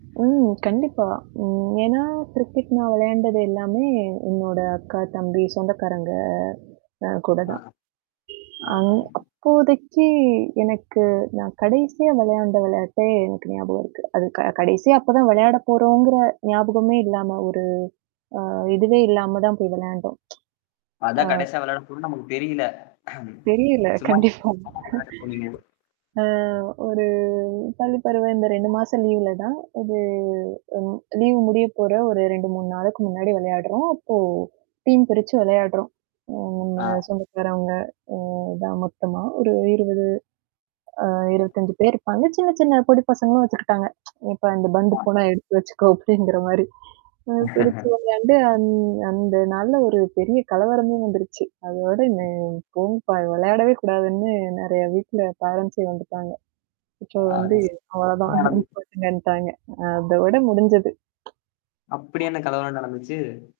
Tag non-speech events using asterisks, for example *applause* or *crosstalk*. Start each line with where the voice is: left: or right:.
right: ம். கண்டிப்பா. ம். ஏன்னா, கிரிக்கெட் நான் விளையான்டது எல்லாமே என்னோட அக்கா, தம்பி, சொந்தக்காரங்க அ
left: ஆ.
right: கூடதான்.
left: ஆ.
right: இ அப்போதைக்கு எனக்கு நான் கடைசியா விளையாடின விளையாட்டே எனக்கு ஞாபகம் இருக்கு. அது க கடைசியா அப்பதான் விளையாடப் போறோங்கிற ஞாபகமே இல்லாம ஒரு அ இதுவே இல்லாமதான் போய் விளையாடினோம்.
left: அதான்
right: *tsk* ஆ.
left: கடைசியா விளையாட போறோனு நமக்கு தெரியல. அம்.
right: தெரியல.
left: சுமா.
right: கண்டிப்பா.
left: *unintelligible*
right: ஆ, ஒரு பள்ளிப் பருவம். இந்த 2 மாசம் லீவ்லதான். ஒரு அ லீவ் முடியப் போற ஒரு 2, 3 நாளுக்கு முன்னாடி விளையாடுறோம். அப்போ டீம் பிரிச்சு விளையாடுறோம். ம். நம்ம
left: ஆ.
right: சொந்தக்காரவங்க அ தான் மொத்தமா ஒரு 20 அ 25 பேர் இருப்பாங்க. சின்னச், சின்ன பொடி பசங்களும் வச்சுக்கிட்டாங்க. *tsk* "இப்ப அந்தப் பந்து
left: ஆ.
right: போனா எடுத்துட்டு வச்சுக்கோ," அப்படிங்கிற மாரி. *unintelligible* அந்த நாள்ல ஒரு பெரிய கலவரமே வந்துருச்சு. அதோட இந்த போதுபா விளையாடவே கூடாதுன்னு நிறைய வீட்ல பேரன்ஸ் வந்துட்டாங்க. இப்போ
left: அது ச
right: வந்துஅவ்வளோதான்
left: ஆனால் ஆது.
right: *unintelligible* அதோட முடிஞ்சது.
left: அப்டி என்ன கலவரம்னு நடந்துச்சு?